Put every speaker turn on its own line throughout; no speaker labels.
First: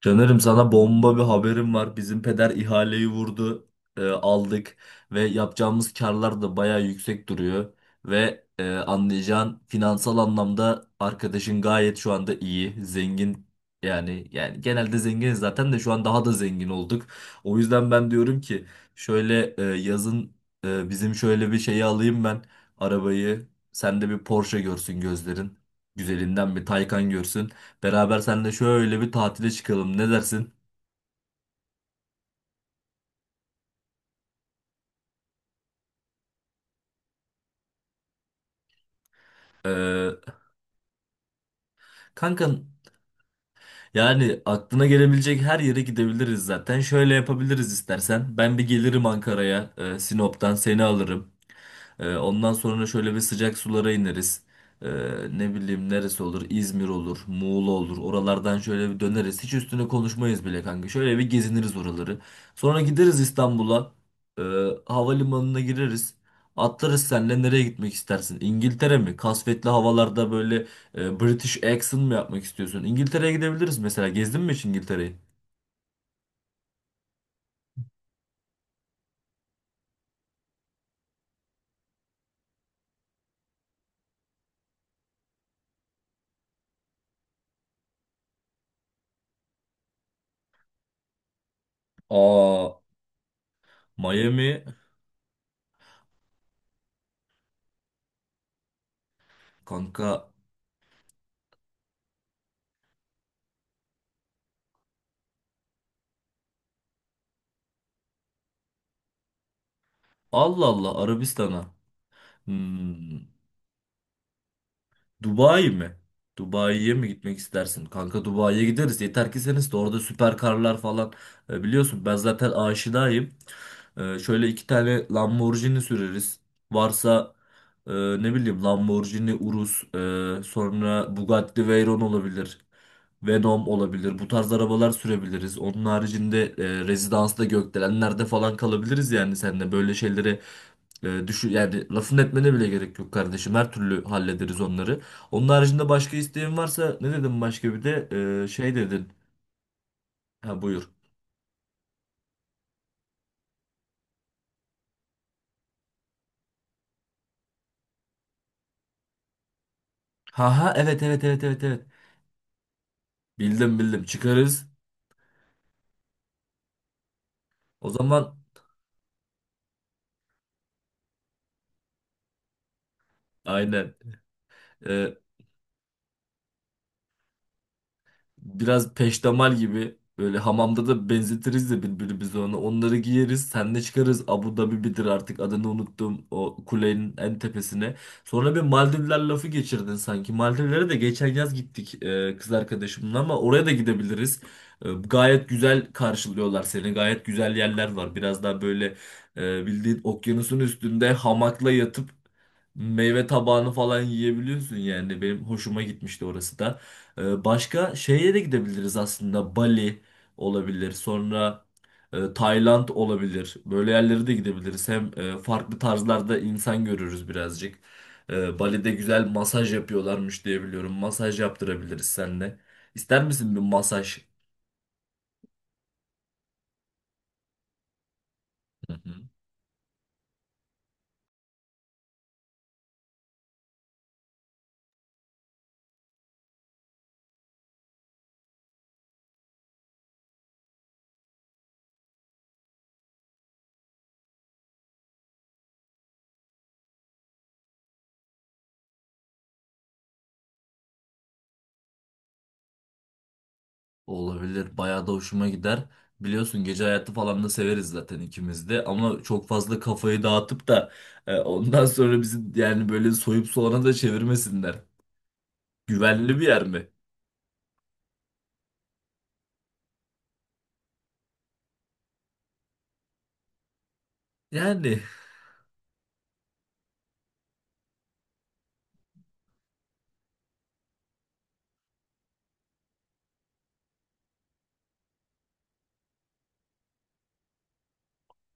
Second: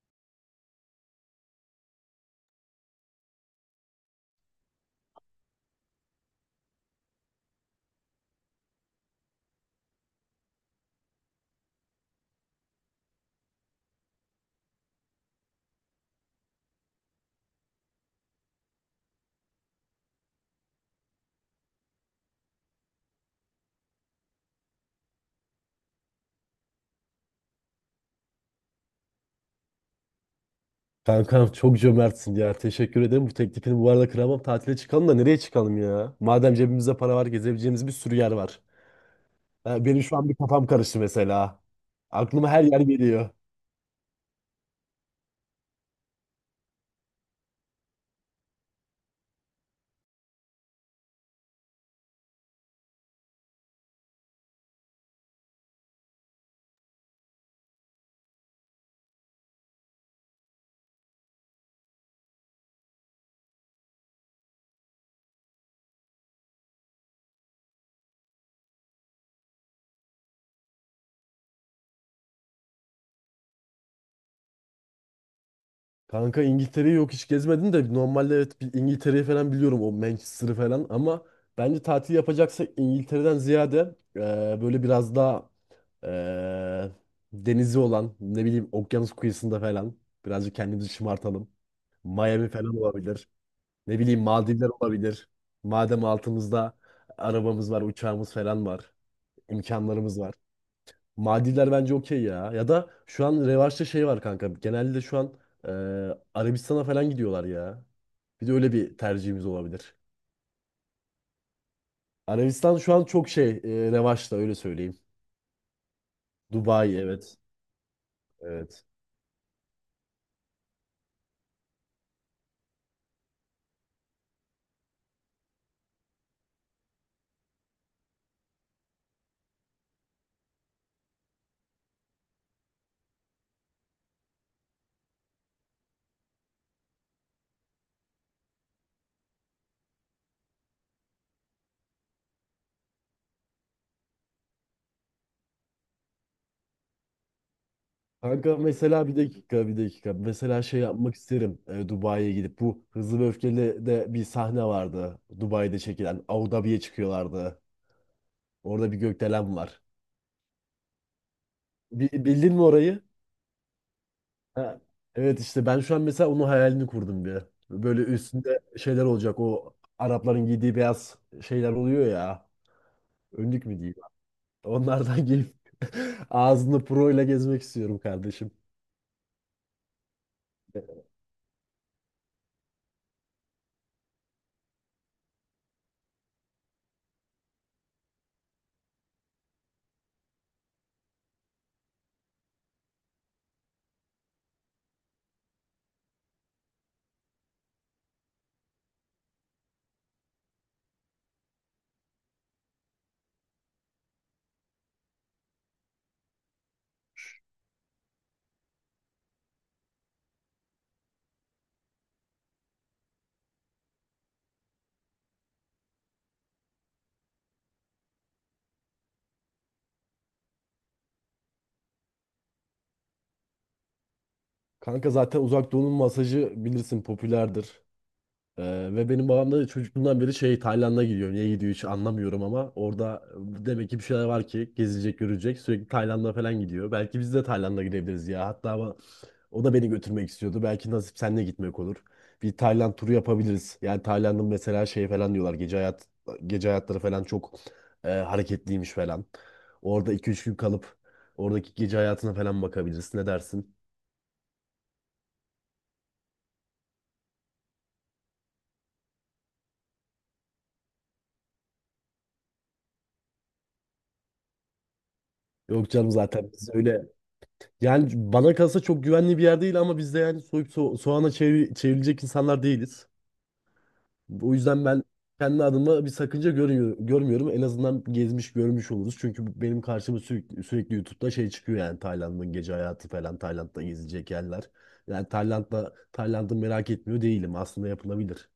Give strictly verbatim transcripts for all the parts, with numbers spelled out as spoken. Canırım sana bomba bir haberim var. Bizim peder ihaleyi vurdu, e, aldık ve yapacağımız karlar da bayağı yüksek duruyor. Ve e, anlayacağın finansal anlamda arkadaşın gayet şu anda iyi, zengin, yani yani genelde zenginiz zaten de şu an daha da zengin olduk. O yüzden ben diyorum ki şöyle, e, yazın, e, bizim şöyle bir şeyi alayım ben, arabayı. Sen de bir Porsche görsün gözlerin. Güzelinden bir Taycan görsün. Beraber seninle şöyle bir tatile çıkalım. Ne dersin?
Kankam çok cömertsin ya. Teşekkür ederim. Bu teklifini bu arada kıramam. Tatile çıkalım da nereye çıkalım ya? Madem cebimizde para var, gezebileceğimiz bir sürü yer var. Ha, benim
Ee,
şu an bir kafam karıştı mesela. Aklıma her
kankan,
yer geliyor.
yani aklına gelebilecek her yere gidebiliriz zaten. Şöyle yapabiliriz istersen. Ben bir gelirim Ankara'ya, e, Sinop'tan seni alırım. Ee, ondan sonra şöyle bir sıcak sulara ineriz. Ee, ne bileyim neresi olur? İzmir olur, Muğla olur. Oralardan şöyle bir döneriz. Hiç üstüne konuşmayız bile kanka. Şöyle bir geziniriz oraları. Sonra gideriz İstanbul'a. Ee, havalimanına gireriz. Atlarız senle, nereye gitmek istersin? İngiltere mi? Kasvetli havalarda böyle e, British accent mı yapmak istiyorsun? İngiltere'ye gidebiliriz mesela. Gezdin mi hiç İngiltere'yi?
Kanka İngiltere'yi yok hiç gezmedim de normalde evet bir İngiltere'yi falan biliyorum o Manchester'ı falan ama bence tatil yapacaksak İngiltere'den ziyade e, böyle biraz daha e, denizi olan ne bileyim okyanus kıyısında falan birazcık kendimizi şımartalım. Miami
Aa,
falan olabilir. Ne bileyim
Miami.
Maldivler olabilir. Madem altımızda arabamız var, uçağımız falan var.
Kanka
İmkanlarımız var. Maldivler bence okey ya. Ya da şu an revaçta şey var kanka. Genelde şu an e, Arabistan'a falan gidiyorlar ya. Bir de öyle bir tercihimiz olabilir.
Allah Allah Arabistan'a.
Arabistan şu an
Hmm.
çok şey e, revaçta, öyle söyleyeyim.
Dubai mi? Dubai'ye
Dubai,
mi gitmek
evet.
istersin? Kanka Dubai'ye
Evet.
gideriz. Yeter ki seniz de orada süper karlar falan. E, biliyorsun ben zaten aşinayım. E, şöyle iki tane Lamborghini süreriz. Varsa e, ne bileyim Lamborghini Urus. e, sonra Bugatti Veyron olabilir. Venom olabilir. Bu tarz arabalar sürebiliriz. Onun haricinde e, rezidansta, gökdelenlerde falan kalabiliriz yani seninle. Böyle şeyleri e, düşün, yani lafın etmene bile gerek yok kardeşim. Her türlü hallederiz onları. Onun haricinde başka isteğin varsa ne dedim başka bir de... Ee,
Kanka
şey dedin.
mesela bir dakika, bir dakika.
Ha
Mesela şey
buyur.
yapmak isterim e, Dubai'ye gidip. Bu Hızlı ve Öfkeli de bir sahne vardı. Dubai'de çekilen. Abu Dhabi'ye çıkıyorlardı. Orada bir gökdelen var.
Ha ha, evet evet evet evet evet.
Bi- bildin mi orayı?
Bildim bildim, çıkarız.
Ha. Evet, işte ben şu an mesela onun hayalini kurdum bir.
O
Böyle
zaman
üstünde şeyler olacak. O Arapların giydiği beyaz şeyler oluyor ya. Önlük mü
aynen.
diyeyim?
Ee,
Onlardan giyip ağzında pro ile gezmek istiyorum kardeşim.
biraz peştemal gibi böyle hamamda da benzetiriz de birbirimize onu. Onları giyeriz, senle çıkarız. Abu Dhabi bidir artık, adını unuttum, o kulenin en tepesine. Sonra bir Maldivler lafı geçirdin sanki. Maldivlere de geçen yaz gittik, e, kız arkadaşımla, ama oraya da gidebiliriz. E, gayet güzel karşılıyorlar seni. Gayet güzel yerler var. Biraz daha böyle e, bildiğin okyanusun üstünde hamakla yatıp meyve tabağını falan yiyebiliyorsun yani. Benim hoşuma gitmişti orası da. Ee, başka şeye de gidebiliriz aslında. Bali olabilir. Sonra e, Tayland olabilir. Böyle yerlere de gidebiliriz. Hem e, farklı tarzlarda insan görürüz birazcık. Ee, Bali'de güzel masaj yapıyorlarmış diye biliyorum. Masaj yaptırabiliriz seninle. İster misin bir masaj?
Kanka zaten Uzak Doğu'nun masajı bilirsin, popülerdir. Ee, ve benim babam da çocukluğundan beri şey, Tayland'a gidiyor. Niye gidiyor hiç anlamıyorum ama orada demek ki bir şeyler var ki gezilecek, görecek. Sürekli Tayland'a falan gidiyor. Belki biz de Tayland'a gidebiliriz ya. Hatta ama o da beni götürmek istiyordu. Belki nasip seninle gitmek olur. Bir Tayland turu yapabiliriz. Yani Tayland'ın mesela şey falan diyorlar. Gece hayat gece hayatları falan çok e, hareketliymiş falan. Orada iki üç gün kalıp oradaki gece hayatına falan bakabiliriz. Ne dersin?
Olabilir. Bayağı da hoşuma gider. Biliyorsun gece hayatı falan da severiz zaten ikimiz de. Ama çok fazla kafayı dağıtıp da e, ondan sonra bizi yani böyle soyup soğana da çevirmesinler.
Yok canım,
Güvenli bir
zaten
yer
biz
mi?
öyle. Yani bana kalsa çok güvenli bir yer değil ama biz de yani soyup so- soğana çevir- çevrilecek insanlar değiliz. O yüzden
Yani.
ben kendi adıma bir sakınca görmüyorum, görmüyorum. En azından gezmiş görmüş oluruz. Çünkü benim karşıma sürekli, sürekli YouTube'da şey çıkıyor, yani Tayland'ın gece hayatı falan, Tayland'da gezilecek yerler. Yani Tayland'da, Tayland'ı merak etmiyor değilim. Aslında yapılabilir.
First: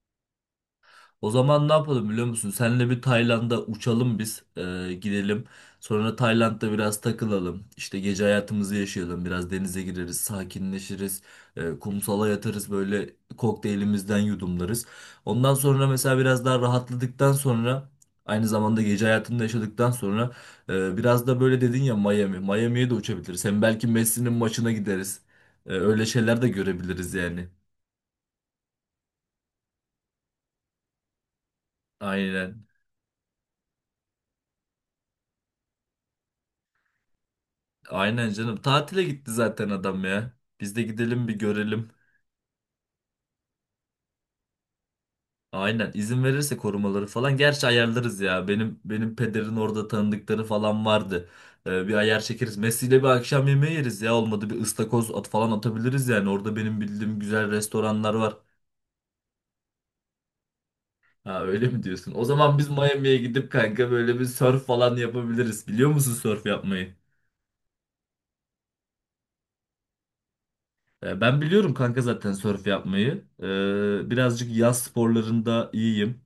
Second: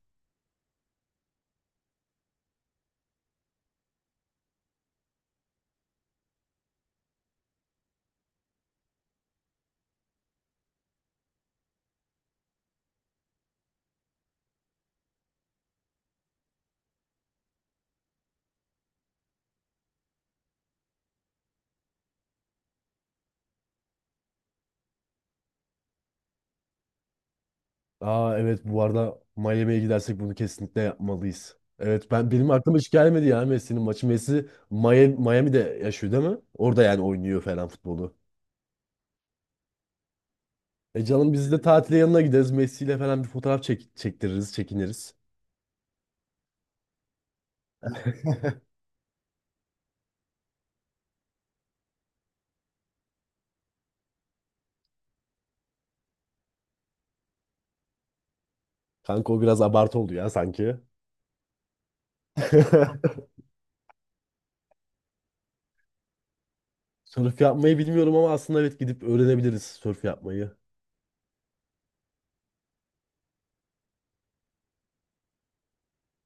O zaman ne yapalım biliyor musun? Senle bir Tayland'a uçalım biz. Ee, gidelim. Sonra Tayland'da biraz takılalım. İşte gece hayatımızı yaşayalım. Biraz denize gireriz, sakinleşiriz. Ee, kumsala yatarız, böyle kokteylimizden yudumlarız. Ondan sonra mesela biraz daha rahatladıktan sonra, aynı zamanda gece hayatında yaşadıktan sonra e, biraz da böyle dedin ya, Miami. Miami'ye de uçabiliriz. Hem belki Messi'nin maçına gideriz. Ee, öyle şeyler de görebiliriz yani.
Aa, evet, bu arada Miami'ye gidersek bunu kesinlikle yapmalıyız. Evet, ben, benim
Aynen.
aklıma hiç gelmedi ya, Messi'nin maçı. Messi Miami, Miami'de yaşıyor değil mi? Orada yani oynuyor falan futbolu.
Aynen canım. Tatile gitti zaten adam ya. Biz de
E
gidelim bir
canım, biz de
görelim.
tatile yanına gideriz. Messi ile falan bir fotoğraf çek çektiririz, çekiniriz.
Aynen, izin verirse korumaları falan. Gerçi ayarlarız ya. Benim benim pederin orada tanıdıkları falan vardı. Ee, bir ayar çekeriz. Messi'yle bir akşam yemeği yeriz ya. Olmadı bir ıstakoz at falan atabiliriz yani. Orada benim bildiğim güzel restoranlar var.
Kanka o biraz abartı oldu ya sanki.
Ha, öyle mi diyorsun? O zaman biz Miami'ye gidip kanka böyle bir surf falan yapabiliriz. Biliyor musun surf yapmayı?
Sörf yapmayı bilmiyorum ama aslında evet, gidip öğrenebiliriz sörf yapmayı.
E, ben biliyorum kanka zaten sörf yapmayı. E, birazcık yaz sporlarında iyiyim.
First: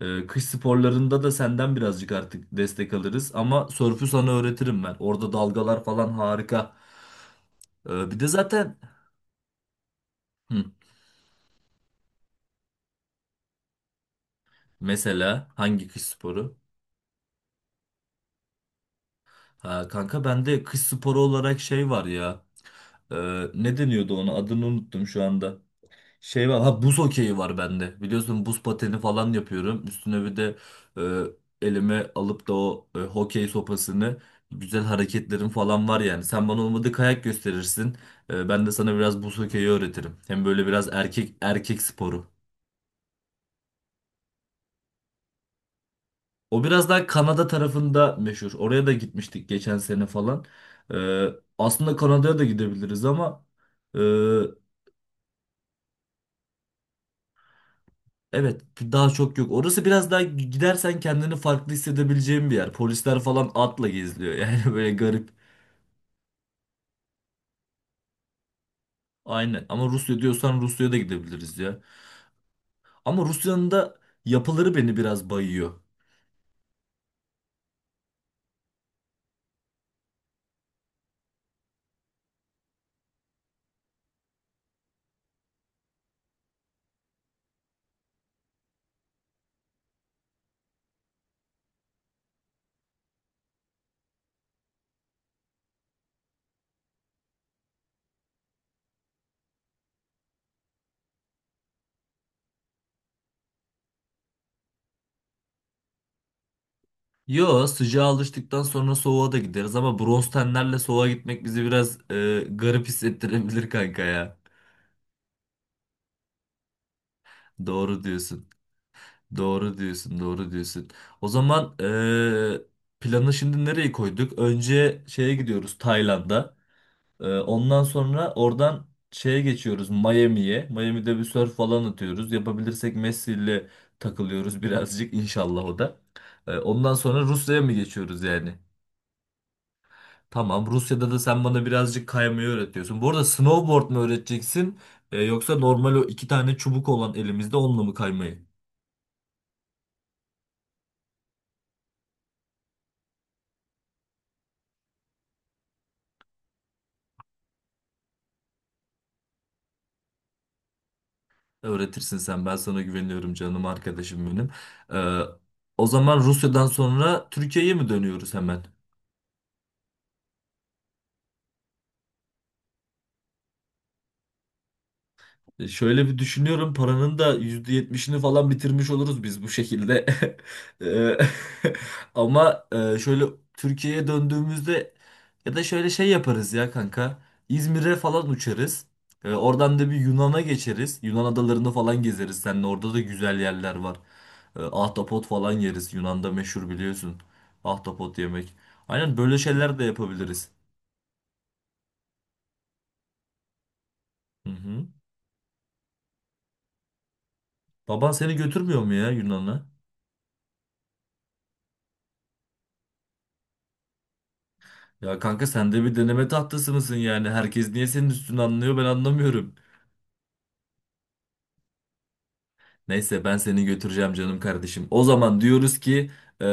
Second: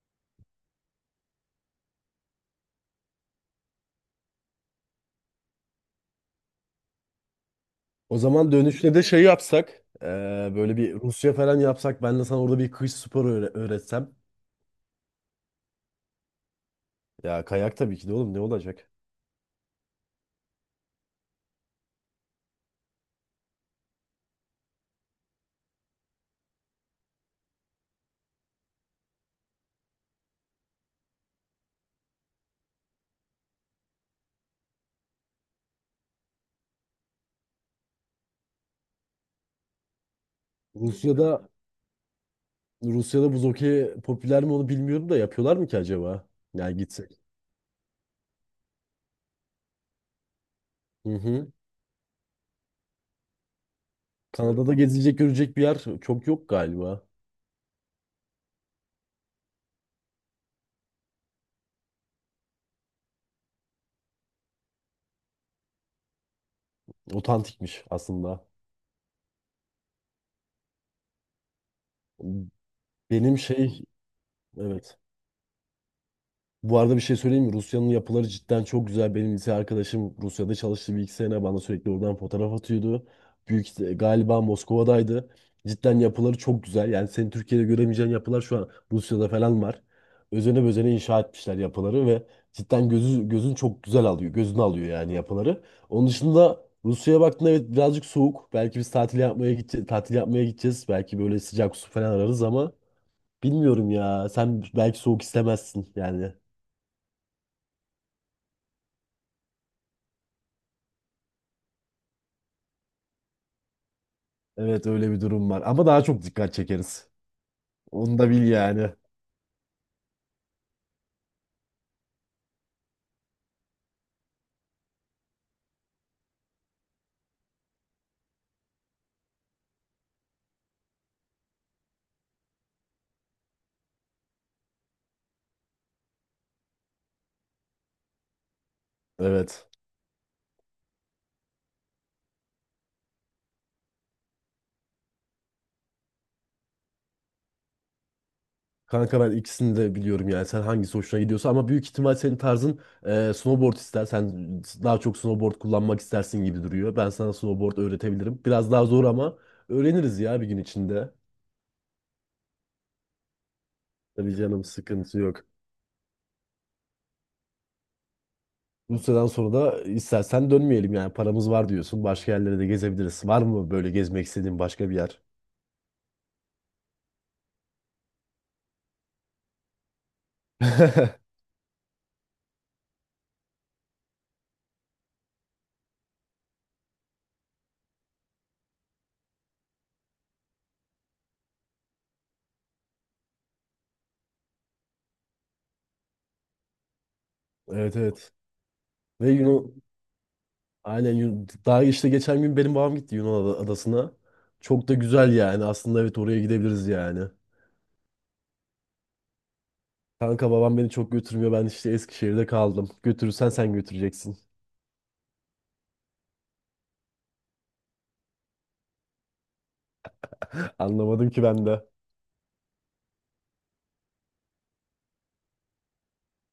E, kış sporlarında da senden birazcık artık destek alırız. Ama sörfü sana öğretirim ben. Orada dalgalar falan harika. E,
O
bir de
zaman
zaten
dönüşte de şey yapsak, e,
hı,
böyle bir Rusya falan yapsak, ben de sana orada bir kış sporu öğre- öğretsem.
mesela hangi kış sporu?
Ya kayak, tabii ki de oğlum, ne olacak?
Ha, kanka bende kış sporu olarak şey var ya. E, ne deniyordu ona? Adını unuttum şu anda. Şey var, ha, buz hokeyi var bende. Biliyorsun buz pateni falan yapıyorum. Üstüne bir de e, elime alıp da o e, hokey sopasını, güzel hareketlerim falan var yani. Sen bana olmadı kayak gösterirsin. E, ben de sana biraz buz hokeyi öğretirim. Hem böyle biraz erkek
Rusya'da
erkek sporu.
Rusya'da buz hokeyi popüler mi onu bilmiyorum da, yapıyorlar mı ki acaba?
O
Yani
biraz daha
gitsek.
Kanada tarafında meşhur. Oraya da gitmiştik geçen sene falan.
Hı
E,
hı.
aslında Kanada'ya da gidebiliriz ama e,
Kanada'da gezilecek görecek bir yer çok yok galiba.
evet daha çok yok. Orası biraz daha gidersen kendini farklı hissedebileceğin bir yer. Polisler falan atla geziliyor yani böyle garip.
Otantikmiş aslında.
Aynen, ama Rusya diyorsan Rusya'ya da gidebiliriz ya. Ama
Benim
Rusya'nın
şey,
da yapıları beni
evet.
biraz bayıyor.
Bu arada bir şey söyleyeyim mi? Rusya'nın yapıları cidden çok güzel. Benim lise arkadaşım Rusya'da çalıştı bir iki sene. Bana sürekli oradan fotoğraf atıyordu. Büyük ihti- galiba Moskova'daydı. Cidden yapıları çok güzel. Yani senin Türkiye'de göremeyeceğin yapılar şu an Rusya'da falan var. Özene bezene inşa etmişler yapıları ve cidden gözü, gözün çok güzel alıyor. Gözünü alıyor yani yapıları. Onun dışında Rusya'ya baktığında evet birazcık soğuk. Belki biz tatil yapmaya gideceğiz, tatil yapmaya gideceğiz. Belki böyle sıcak su falan ararız ama bilmiyorum ya. Sen belki soğuk istemezsin yani.
Yo, sıcağa alıştıktan sonra soğuğa da gideriz ama bronz tenlerle soğuğa gitmek bizi biraz e, garip hissettirebilir kanka ya.
Evet, öyle bir durum var. Ama daha çok dikkat çekeriz.
Doğru
Onu da
diyorsun.
bil yani.
Doğru diyorsun. Doğru diyorsun. O zaman e, planı şimdi nereye koyduk? Önce şeye gidiyoruz, Tayland'a. Ee, ondan sonra oradan şeye geçiyoruz, Miami'ye. Miami'de bir surf falan atıyoruz. Yapabilirsek Messi ile takılıyoruz birazcık inşallah o da. Ee, ondan sonra Rusya'ya mı geçiyoruz yani?
Evet.
Tamam, Rusya'da da sen bana birazcık kaymayı öğretiyorsun. Bu arada snowboard mu öğreteceksin, Ee, yoksa normal o iki tane çubuk olan elimizde, onunla mı kaymayı
Kanka ben ikisini de biliyorum yani. Sen hangisi hoşuna gidiyorsa, ama büyük ihtimal senin tarzın e, snowboard ister. Sen daha çok snowboard kullanmak istersin gibi duruyor. Ben sana snowboard öğretebilirim. Biraz daha zor ama öğreniriz ya bir gün içinde.
öğretirsin sen? Ben sana güveniyorum canım arkadaşım
Tabii
benim.
canım, sıkıntı
Ee,
yok.
o zaman Rusya'dan sonra Türkiye'ye mi dönüyoruz hemen?
Bu süreden sonra da istersen dönmeyelim yani. Paramız var diyorsun. Başka yerlere de gezebiliriz. Var mı böyle gezmek istediğin başka bir yer?
E, şöyle bir düşünüyorum, paranın da yüzde yetmişini falan bitirmiş oluruz biz bu şekilde. E, ama e, şöyle Türkiye'ye döndüğümüzde, ya da şöyle şey yaparız ya kanka. İzmir'e falan uçarız. E, oradan da bir Yunan'a geçeriz. Yunan adalarını falan gezeriz. Seninle orada da güzel yerler var. E, ahtapot falan yeriz. Yunan'da meşhur biliyorsun.
Evet,
Ahtapot
evet.
yemek. Aynen,
Ve
böyle
Yunan,
şeyler de yapabiliriz.
Aynen Yun- Daha işte geçen gün benim babam gitti Yunan ada- adasına.
Hı hı.
Çok da güzel yani. Aslında evet, oraya gidebiliriz yani.
Baban seni götürmüyor mu ya Yunan'a?
Kanka babam beni çok götürmüyor. Ben işte Eskişehir'de kaldım. Götürürsen sen götüreceksin.
Ya kanka sen de bir deneme tahtası mısın yani? Herkes niye senin üstünü anlıyor ben anlamıyorum.
Anlamadım ki ben de.
Neyse, ben seni götüreceğim canım kardeşim. O zaman diyoruz ki e,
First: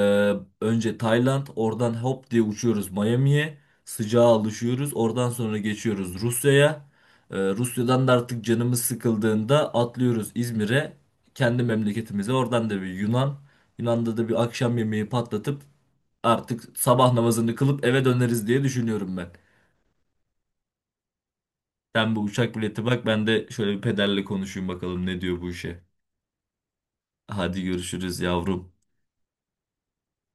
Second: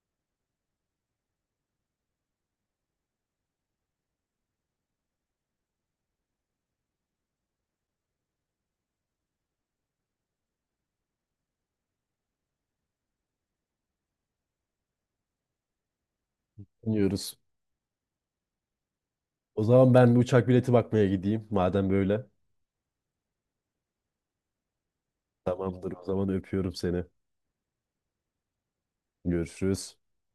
önce Tayland, oradan hop diye uçuyoruz Miami'ye. Sıcağa alışıyoruz. Oradan sonra geçiyoruz Rusya'ya. E, Rusya'dan da artık canımız sıkıldığında atlıyoruz İzmir'e. Kendi memleketimize, oradan da bir Yunan. Yunan'da da bir akşam yemeği patlatıp artık sabah
Anlıyoruz.
namazını kılıp eve döneriz diye düşünüyorum ben.
O zaman ben bir uçak bileti bakmaya gideyim. Madem
Sen bu
böyle.
uçak bileti bak, ben de şöyle bir pederle konuşayım bakalım ne diyor bu işe.
Tamamdır, o zaman öpüyorum seni.
Hadi görüşürüz yavrum.
Görüşürüz.